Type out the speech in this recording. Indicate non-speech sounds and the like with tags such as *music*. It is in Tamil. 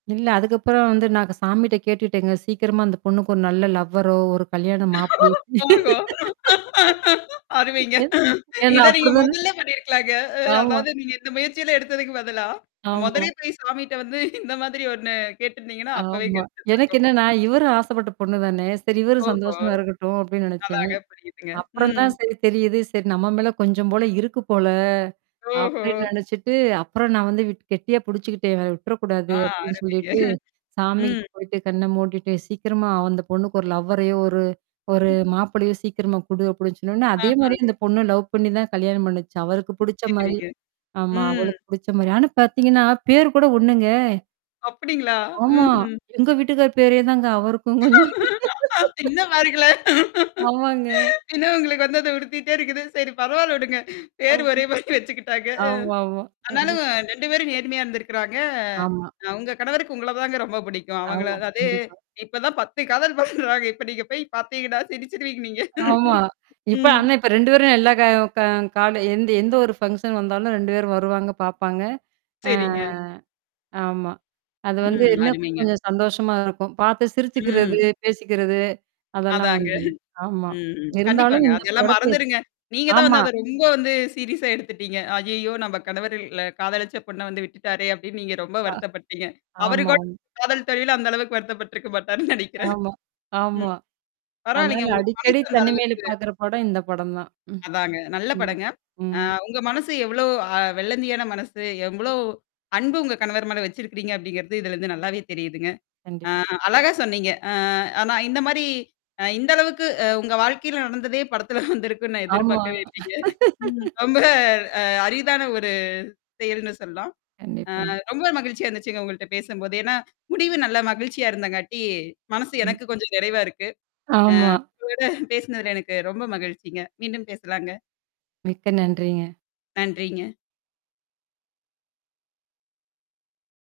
இல்ல. அதுக்கப்புறம் வந்து நான் அத சாமிட்ட கேட்டுட்டேங்க. சீக்கிரமா அந்த பொண்ணுக்கு ஒரு நல்ல லவ்வரோ! ஒரு கல்யாணம் மாப்பளையோ ஓஹோ! *laughs* அ, அருமைங்க. ஏன் ஏனா இத நீங்க அப்டிதானே முதல்ல பண்ணியிருக்கலாங்க. அ ஆமா. அதாவது நீங்க இந்த முயற்சியில எடுத்ததுக்கு பதிலா, ஆமா. மொதலே போய் சமிட்ட வந்து இந்த மாதிரி ஒண்ணு கேட்டுருந்தீங்கன்னா, அப்பவே ஆமா. எனக்கு கெடச்சிருந்துருக்கும். என்னன்னா, இவரும் ஆசைப்பட்ட பொண்ணு தானே. சரி இவரும் ஓஹோ! சந்தோஷமா இருக்கட்டும் அப்டின்னு நெனைச்சேன். அதாங்க புரியுதுங்க. அப்புறம் ம். தான் சரி தெரியுது. சரி நம்ம மேல கொஞ்சம் போல இருக்கு போல, ஓஹோ! அப்டின்னு நெனச்சுட்டு, அப்புறம் நான் வந்து விட் கெட்டியா புடிச்சுக்கிட்டேன் இவர விட்டுறக்கூடாது ஆ அப்டின்னு அருமைங்க. சொல்லிட்டு, *chuckles* சாமிகிட்ட ம். போயிட்டு கண்ண மூடிட்டு சீக்கிரமா அந்த பொண்ணுக்கு ஒரு லவ்வரையோ ஒரு ஒரு மாப்பளையோ சீக்கிரமா குடு அப்டின்னு சொன்னோனே, அதே ஆஹா. மாரியே அந்த பொண்ணு லவ் பண்ணி தான் கல்யாணம் பண்ணுச்சு. அவருக்கு புடிச்ச மாரி. சரிங்க. ஆமா. ம். அவளுக்கு புடிச்ச மாரி ஆனா பார்த்தீங்கன்னா, பேர் கூட ஒண்ணுங்க. அப்டிங்களா? ஆமா. ம்ஹ்ம். எங்க வீட்டுக்கார் பேரே தாங்க, அவருக்கும் கொஞ்சம். *laughs* இன்னும் மறக்கல. ஆமாங்க. இன்னும் உங்களுக்கு வந்து அத உருத்திட்டே இருக்குது. சரி பரவால்ல விடுங்க. பேரு ஆம். ஒரே மாரி வச்சுக்கிட்டாங்க. அ. ஆமாமா. ஆனாலும் கண்டிப் 2 பேரும் நேர்மையா இருந்திருக்கறாங்க. ஆமா. உங்க கணவருக்கு உங்கள தாங்க ரொம்ப பிடிக்கும். அவங்கள ஆமா, அதே கண்டிப்பா. இப்ப தான் 10 காதல் பண்றாங்க. இப்ப நீங்க போய் பார்த்தீங்கனா சிரிச்சிடுவீங்க நீங்க. ஆமா. இப்ப ம். ஆனா இப்ப 2 பேரும் எல்லா க க கால எந்த எந்த ஒரு ஃபங்ஷன் வந்தாலும் 2 பேரும் வருவாங்க பாப்பாங்க. அ. சரிங்க. ஆமா. அது வந்து ம். என்ன அருமைங்க. கொஞ்சம் சந்தோஷமா இருக்கும். பார்த்து சிரிச்சுக்கிறது, ம். பேசிக்கிறது. அதெல்லாம் அதாங்க. வந்து ஆமா. ம்ஹ்ம். இருந்தாலும் கண்டிப்பாங்க. இந்த அதெல்லாம் படத்த மறந்துருங்க. நீங்க தான் ஆமா. வந்து அத ரொம்ப வந்து சீரியஸா எடுத்துட்டீங்க. ஐய்யய்யோ! நம்ப கணவருல்ல காதலிச்ச பொண்ண வந்து விட்டுட்டாரே! அப்டின்னு நீங்க ரொம்ப அ. வருத்தப்பட்டீங்க. அவரு கூட ஆமாம். காதல் தோல்வில அந்த அளவுக்கு வருத்தப்பட்டுருக்க மாட்டாருன்னு நெனைக்கிறேன். ஆமா. ஆமா. *chuckles* ம். அதனால பரவாயில்லங்க! உங்களுக்கு மனசு அடிக்கடி அந்த தனிமையில அளவுக்கு பாார்க்கற பாடம் இந்த படம் தான் ம். அதாங்க. நல்ல ம். படங்க. அ ம். உங்க மனசு எவ்ளோ அ வெள்ளந்தியான மனசு? எவ்ளோ அன்பு உங்க கணவர் மேல வச்சிருக்கிறீங்க அப்டிங்கிறது இதுலருந்து நல்லாவே தெரியுதுங்க. அ கண்டிப்பா. அழகா சொன்னீங்க. அ ஆனா இந்த மாரி அ இந்த அளவுக்கு அ உங்க வாழ்க்கையில நடந்ததே *chuckles* படத்துல வந்திருக்கும்ன்னு நான் ஆமா. எதிர்பார்க்கவே இல்லைங்க. *chuckles* *laughs* ரொம்ப அ அரிதான ஒரு செயல்ன்னு சொல்லலாம். கண்டிப்பா. அ ரொம்ப மகிழ்ச்சியா இருந்துச்சுங்க உங்கள்ட்ட பேசும்போது. ஏன்னா, முடிவு நல்லா மகிழ்ச்சியா இருந்தங்காட்டி, மனசு ம். எனக்கு கொஞ்சம் நிறைவா இருக்கு. ஆமா. ஆ உங்களோட பேசினதுல எனக்கு ரொம்ப மகிழ்ச்சிங்க. மீண்டும் பேசலாங்க. மிக்க நன்றிங்க. நன்றிங்க.